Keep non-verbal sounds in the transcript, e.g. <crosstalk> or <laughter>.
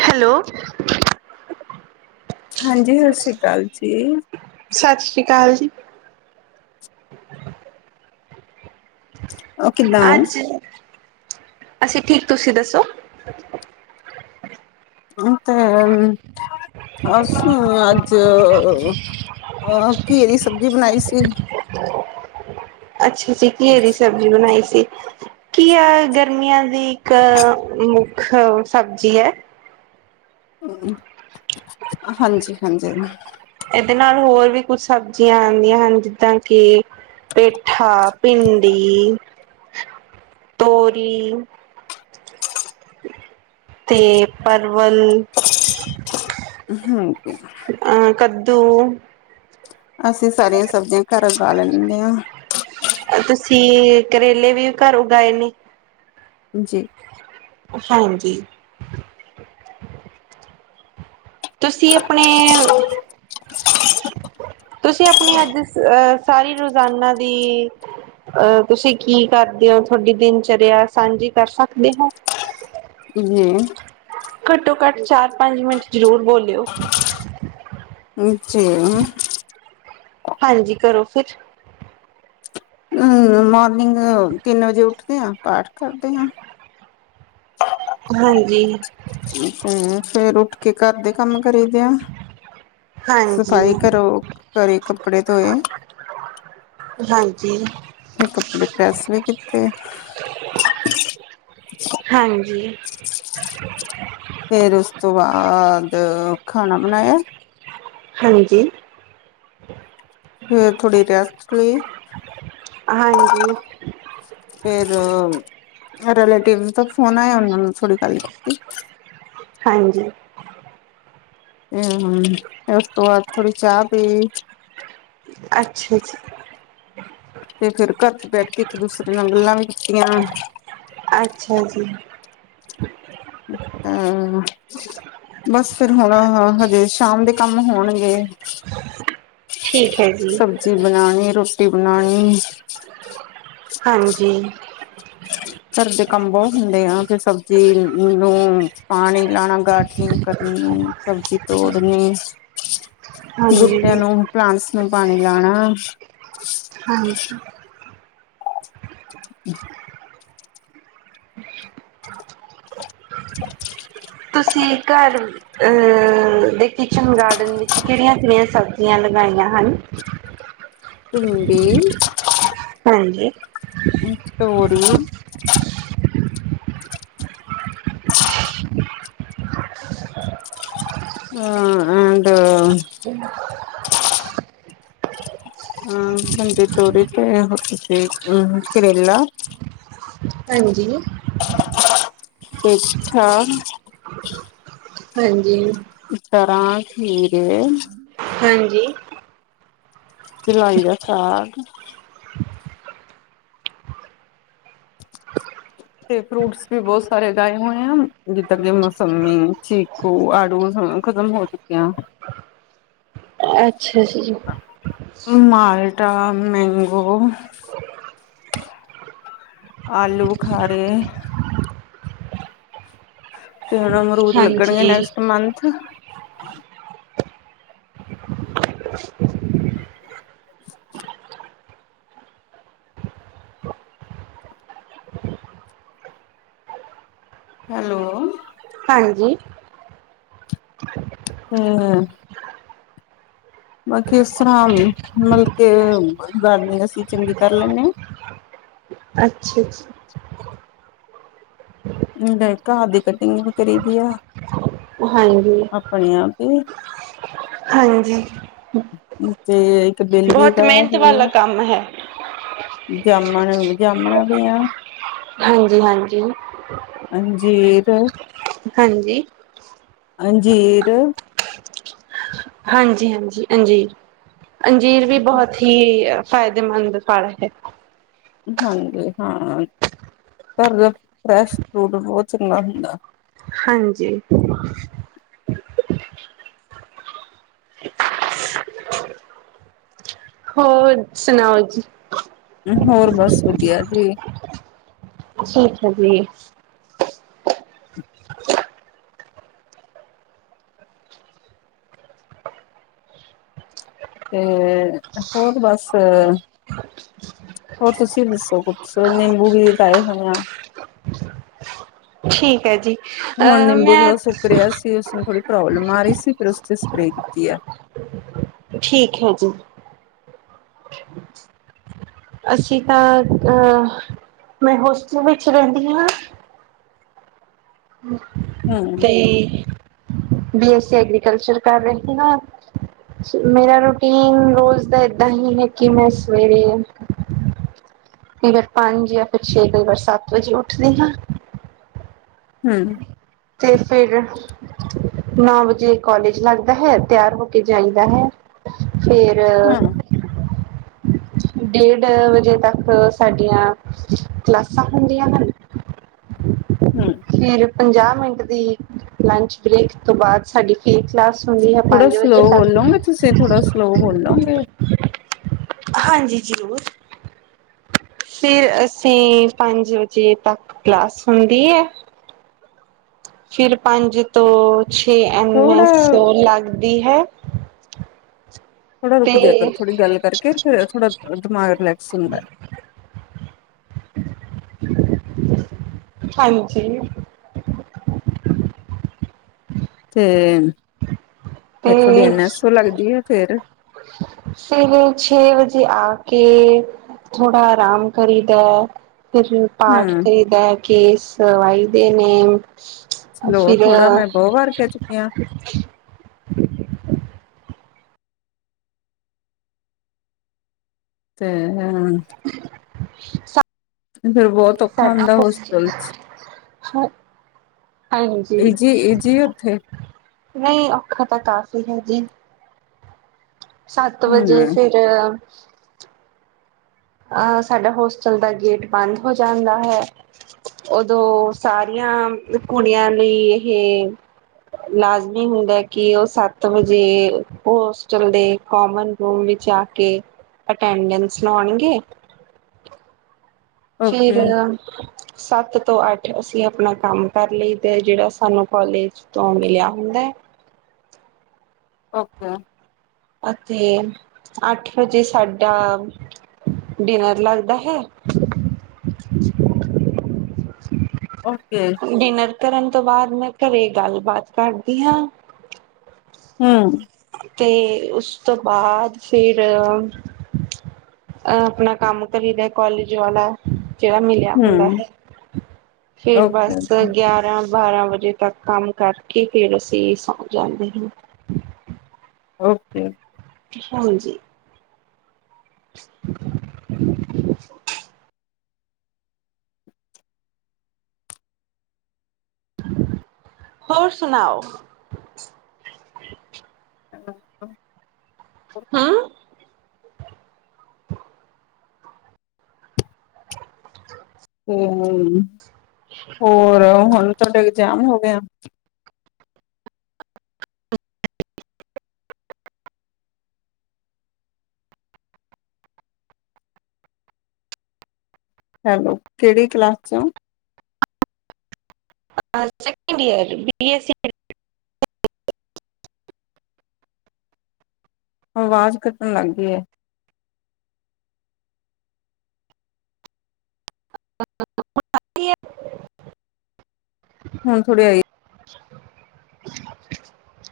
Hello. ਹਾਂਜੀ, ਸਤ ਸ੍ਰੀ ਕਾਲ ਜੀ। ਸਤਿ ਸ਼੍ਰੀ <inaudible> ਉਹ ਕਿੱਦਾਂ ਅੱਜ ਅਸੀਂ ਠੀਕ, ਤੁਸੀਂ ਦੱਸੋ? ਹੁਣ ਤੇ ਐਲ ਅਸੁ ਅੱਜ ਅਹ ਘੀਏ ਦੀ ਸਬਜ਼ੀ ਬਣਾਈ ਸੀ। ਅੱਛਾ ਜੀ ਘੀਏ ਦੀ ਸਬਜ਼ੀ ਬਣਾਈ ਸੀ। ਕੀਆ ਗਰਮੀਆਂ ਦੀ ਇੱਕ ਮੁੱਖ ਸਬਜ਼ੀ ਐ। ਹਮ, ਹਾਂਜੀ ਹਾਂਜੀ ਹਾਂਜੇ। ਐਦੇ ਨਾਲ ਹੋਰ ਵੀ ਕੁੱਛ ਸਬਜ਼ੀਆਂ ਆਂਦੀਆਂ ਹਨ ਜਿੱਦਾਂ ਕਿ ਪੇਠਾ, ਭਿੰਡੀ। ਤੋਰੀ, ਤੇ ਪਰ ਵੱਲ ਹਾਂਜੀ ਅਹ ਕੱਦੂ। <inaudible> ਅਸੀਂ ਸਾਰੀਆਂ ਸਬਜ਼ੀਆਂ ਘਰ ਔਗਾ ਲੈਂਦੇ ਆਂ। ਛੀ ਕਰੇਲੇ ਵੀ ਘਰ ਉਗਾਏ ਨੇ। ਜੀ। ਹਾਂਜੀ। ਤੁਸੀਂ ਅਪਣੇ, ਤੁਸੀਂ ਅਪਣੀ ਅੱਜ ਅਹ ਸਾਰੀ ਰੋਜ਼ਾਨਾ ਦੀ ਅਹ ਤੁਸੀਂ ਕੀ ਕਰਦੇ ਹੋ ਤੁਹਾਡੀ ਦਿਨਚਰਿਆ ਸਾਂਝੀ ਕਰ ਸਕਦੇ ਹੋ? ਹਮ। ਘੱਟੋ ਘੱਟ ਚਾਰ ਪੰਜ ਮਿੰਟ ਜ਼ਰੂਰ ਬੋਲ ਚਿਔ ਹਾਂਜੀ ਕਰੋ ਫਿਰ। ਅਮ ਮੋਰਨਿੰਗ, ਤਿੰਨ ਵਜੇ ਉੱਠਦੇ ਆਂ ਪਾਠ ਕਰਦੇ ਹਾਂ। ਹਾਂਜੀ ਹਮ ਫੇਰ ਉ ਕੇ ਘਰ ਦੇ ਕੰਮ ਕਰੀਦੇ ਆ ਹਾਂਜੀ ਸਫ਼ਾਈ ਕਰਰੋ ਘਰੇ ਕੱਪੜੇ ਧੋਏ ਹਾਂਜੀ ਤੇ ਕੱਪੜੇ ਪ੍ਰੈਸ ਵੀ ਕੀਤੇ ਜੀ ਫਿਰ ਉਸ ਤੋਂ ਬਾਅਦ ਖਾਣਾ ਬਣਾਇਆ ਹਾਂਜੀ ਫਿਰ ਥੋੜ੍ਹੀ ਰੈਸਟ ਲਈ ਹਾਂਜੀ ਰਿਲੇਟੀਵ ਤਾਂ ਫੋਨ ਆਇ ਉਹਨਾਂ ਨੂੰ ਥੋੜੀ ਗੱਲ ਠ ਹਾਂਜੀ ਹਾਂ ਉਹ ਆ ਥੋੜੀ ਚਾਹ ਪੀ ਅੱਛਾ ਜੀ ਤੇ ਫਿਰ ਘਰ ਚ ਬੈਠ ਕੇ ਇੱਕ ਦੂਸਰੇ ਨਾਲ ਗੱਲਾਂ ਵੀ ਕੀਤੀਆਂ ਅੱਛਾ ਜੀ ਅ ਬਸ ਫੇਿਰ ਹੁਣ ਹਾਂ ਹਜੇ ਸ਼ਾਮ ਦੇ ਕੰਮ ਹੋਣਗੇ ਠੀਕ ਹੈ ਜੀ ਸਬਜ਼ੀ ਬਣਾਉਣੀ ਰੋਟੀ ਬਣਾਉਣੀ ਹਾਂਜੀ ਘਰ ਦੇ ਕੰਮ ਬਹੁਤ ਹੁੰਦੇ ਆ ਤੇ ਸਬਜ਼ੀ ਨੂੰ ਪਾਣੀ ਲਾਉਣਾ ਗਾਡ ਨ ਕਰ ਸਬਜ਼ੀ ਤੋੜਨੀ ਹਾਂਜੀ ਬੁਟਿਆਂ ਨੂੰ ਪਲਾਂਟ ਨੂੰ ਪਾਣੀ ਲਾਉਣਾ ਹਾਂਜੀ ਹਮ ਤੁਸੀਂ ਘਰ ਦੇ ਕਿਚਨ ਗਾਰਡਨ ਵਿੱਚ ਕਿਹੜੀਆਂ ਕਿਹੜੀਆਂ ਸਬਜ਼ੀਆਂ ਲਗਾਈਆਂ ਹਨ ਭਿੰਡੀ ਹਾਂਜੀ ਅ ਹੋਰੀ ਹਾਂ ਅਂਡ ਹਮ ਹਜੀ ਤੋੜੀ ਤੇ ਅਮ ਕਰੇਲਾ ਹਾਂਜੀ ਅੱਛਾ ਹਾਂਜੀ ਤਰਾਂ ਖੀਰੇ ਹਾਂਜੀ ਚਲਾਈ ਦਾ ਸਾਗ ਤੇ ਫਰੂਟਸ ਵੀ ਬਹੁਤ ਸਾਰੇ ਲਾਏ ਹੋਏ ਆ ਜਿੱਦਾਂ ਕਿ ਮੌੋਸੰਮੀ ਚੀਕੂ ਆੜੂ ਖਤਮ ਹੋ ਚੁੱਕੇ ਅੱਛਾ ਜੀ ਜੀ ਮਾਲਟਾ ਮੈਂਗੋ ਆਲੂ ਬੁਖਾਰੇ ਹਾਂ ਤੇ ਅਮਰੂਦ ਹਾਂਜੀ, ਲੱਗਣਗੇ ਨੈਕਸਟ ਮੰਥ <unintelligible> <unintelligible> ਹੈਲੋ ਹਾਂਜੀ ਹਮ ਹਮ ਬਾਕੀ ਹਿਸਾਬ ਨੀ ਮਤਲਬ ਕੇ ਗਾਰਡਨਿੰਗ ਅਸੀਂ ਚੰਗੀ ਕਰ ਲੈਂਦੇ ਹਾਂ ਅੱਛਾ ਜੀ ਹਮ ਘਾਹ ਦੀ ਕਟਿੰਗ ਵੀ ਕਰੀ ਦੀ ਆ ਹਾਂਜੀ। ਆਪਣੇ ਆਪੇ ਹਾਂਜੀ ਹਮ ਫੇਰ ਤੇ ਬਿੱਲ ਵੀ ਉਗਾਇਆ ਹੋਏ ਆ ਕੰਮ ਹੈ। ਜਾਮਣ ਜਾਮਣਾ ਦਿਆ ਹਾਂਜੀ ਹਾਂਜੀ ਜੀਰ ਹਾਂਜੀ ਹੰਜੀਰ ਹਾਂਜੀ ਹਾਂਜੀ ਹਾਂਜੀ ਅੰਜੀਰ ਵੀ ਬਹੁਤ ਹੀ ਅ ਫਾਇਦੇਮੰਦ ਫਲ ਹੈ ਹਾਂਜੀ ਹਾਂ ਪਰ ਫਰੈਸ਼ ਫਰੂਟ ਬਹੁਤ ਚੰਗਾ ਹੁੰਦਾ ਹਾਂਜੀ ਹੋਰ ਸੁਣਾਓ ਜੀ ਹੋਰ ਬਸ ਵਧੀਆ ਜੀ ਠੀਕ ਹੈ ਜੀ ਤੇ ਹੋਰ ਬਸ ਹੋਰ ਤੁਸੀਂ ਦੱਸੋ ਕੁਛ ਨਿੰਬੂ ਵੀ ਉਗਾਏ ਹੋਏ ਆ ਠੀਕ ਹੈ ਜੀ ਹੁਣ ਅ ਨਿੰਬੂ ਮੈਂ ਥੋੜਾ ਸੁੱਕ ਰਿਹਾ ਸੀ ਉਸਨੂੰ ਥੋੜੀ ਪ੍ਰੋਬਲਮ ਆ ਰਹੀ ਸੀ ਫਿਰ ਉਸੇ ਸਪਰੇਅ ਕੀਤੀ ਹੈ ਠੀਕ ਹੈ ਜੀ ਅਸੀਂ ਤਾਂ ਅਹ ਮੈਂ ਹੋਸਟਲ ਵਿੱਚ ਰਹਿੰਦੀ ਹਾਂ ਹਮ ਅਤੇ ਬੀ ਐਸਸੀ ਐਗਰੀਕਲਚਰ ਕਰ ਰਹੇ ਹ ਮੇਰਾ ਰੂਟੀਨ ਰੋਜ਼ ਦਾ ਏਦਾਂ ਹੀ ਹੈ ਕਿ ਮੈਂ ਸਵੇਰੇ ਕਈ ਵਾਰ ਪੰਜ ਜਾਂ ਫਿਰ ਛੇ ਕਈ ਵਾਰ ਸੱਤ ਵਜੇ ਉੱਠਦੀ ਹਾਂ ਹਮ ਤੇ ਫਿਰ ਨੌ ਵਜੇ ਕੋਾਲਜ ਲੱਗਦਾ ਹੈ ਤਿਆਰ ਹੋ ਕੇ ਜਾਈਦਾ ਹੈ ਫੇਰ ਹਮ ਡੇਢ ਵਜੇ ਤੱਕ ਸਾਡੀਆਂ ਕਲਾਸਾਂ ਹੁੰਦੀਆਂ ਹਨ ਹਮ ਫਿਰ ਪੰਜਾਹ ਮਿੰਟ ਦੀ ਲੰਚ ਬ੍ਰੇਕ ਤੋਂ ਬਾਅਦ ਸਾਡੀ ਫੇ ਕਲਾਸ ਹੁੰਦੀ ਹੈ ਥੋੜਾ ਪੰਜ ਵਜੇ ਸਲੋਅ ਤੱਕ ਬੋਲੋਗੇ ਤੁਸੀਂ ਥੋੜਾ ਸਲੋ ਬੋਲੋਗੇ ਕੁ ਹਾਂਜੀ ਜ਼ਰੂਰ ਫਿਰ ਅਸੀਂ ਪੰਜ ਵਜੇ ਤੱਕ ਕਲਾਸ ਹੁੰਦੀ ਹੈ ਫਿਰ ਪੰਜ ਤੋਂ ਛੇ ਐਮ ਥੋੜਾ ਐੋ ਲੱਗ ਦੀ ਹੈ ਥੋੜ੍ਹਾ ਰੁਕ ਤੇ ਜਾੇ ਕਰ ਥੋੜ੍ਹੀ ਗੱਲ ਕਰਕੇ ਫਿਰ ਥੋੜਾ ਦਿਮਾਗ ਰਿਲੈਕਸ ਹੁੰਦਾ ਹੈ ਹਾਂਜੀ ਤੇ ਫ ਥੋਡੀੀ ਐਨ ਐੱਸ ਓ ਲੱਗਦੀ ਹੈ ਫੇਰ ਸਵੇਰੇ ਛੇ ਵਜੇ ਆ ਕੇ ਥੋੜਾ ਆਰਾਮ ਕਰਈ ਦੇੈ ਫ ਪਾਠ ਹੂੰ ਚਾਹੀਦਾ ਹੈ ਕੇਸ ਵਾਈਦੇ ਨੇਮ ਸਲੋ ਫਿਰ ਥੋੜਾ ਮੈਂ ਬਹੁਤ ਵਾਰ ਕਹਿ ਚੁੱਕੀ ਹਾਂ ਤੇ ਹਾਂ ਸੱ ਫਿਰ ਬਹੁਤ ਔਖਾ ਹੁੰਦਾ ਹੋਸਟਲ ਚ ਹਾਂਜੀ ਜੀ ਇਹ ਜੀ ਉੱਥੇ ਨਹੀਂ ਔਖਾ ਤਾਂ ਕਾਫ਼ੀ ਹੈ ਜੀ ਸੱਤ ਵਜੇ ਹੂੰ ਫਿਰ ਅਹ ਸਾਡਾ ਹੋਸਟਲ ਦਾ ਗੇਟ ਬੰਦ ਹੋ ਜਾਂਦਾ ਹੈ ਓਦੋਂ ਸਾਰੀਆਂ ਕੁੜੀਆਂ ਲਈ ਇਹ ਲਾਜ਼ਮੀ ਹੁੰਦਾ ਕਿ ਉਹ ਸੱਤ ਵਜੇ ਹੋਸਟਲ ਦੇ ਕੋਾਮਨ ਰੂਮ ਵਿੱਚ ਆ ਕੇ ਅਟੈਂਡੈਂਸ ਲਾਉਣਗੇ ਕੀ ਓਕੇ ਫਿਰ ਸੱਤ ਤੋਂ ਅੱਠ ਅਸੀਂ ਆਪਣਾ ਕੰਮ ਕਰ ਲਈ ਦਾ ਤੇ ਜਿਹੜਾ ਸਾਨੂੰ ਕਾਲਜ ਤੋਂ ਮਿਲਿਆ ਹੁੰਦਾ ਹੈ ਓਕੇ ਅਤੇ ਅੱਠ ਵਜੇ ਸਾਡਾ ਡਿਨਰ ਲੱਗਦਾ ਹੈ ਓਕੇ ਡਿਨਰ ਕਰਨ ਤੋਂ ਬਾਅਦ ਮੈਂ ਘਰੇ ਗੱਲਬਾਤ ਕਰਦੀ ਹਾਂ ਹੂੰ ਅਤੇ ਉਸ ਤੋਂ ਬਾਅਦ ਫਿਰ ਆਪਣਾ ਕੰਮ ਕਰੀ ਦਾ ਕੋਾਲਜ ਵਾਲਾ। ਜਿਹੜਾ ਮਿਲਿਆ ਹੁੰਦਾ ਹੂੰ ਹੈ, ਫੇਰ ਓਕੇ ਦਸ ਗਿਆਰਾਂ ਬਾਰਾਂ ਵਜੇ ਤੱਕ ਕੰਮ ਕਰਕੇ ਫਿਰ ਅਸੀਂ ਸੌਂ ਜਾਂਦੇ ਹਾਂ। ਓਕੇ। ਹਾਂਜੀ। <inaudible> ਹੋਰ ਸੁਣਾਓ। <inaudible> ਹਮ <inaudible> ਹਮ-ਹਮ। ਹੋਰ ਹੁਣ ਤੁਹਾਡੇ ਜਾਮ ਹੋ ਗਿਆ। ਹੈਲੋ ਕਿਹੜੀ ਕਲਾਸ ਚੋਂ? ਸੈਕੰਡ ਯੀਅਰ ਆਵਾਜ਼ ਕੱਟਣ ਲੱਗ ਗਈ ਹੈ। <unintelligible> ਹੁਣ ਥੋੜੇ ਆਈ <inaudible>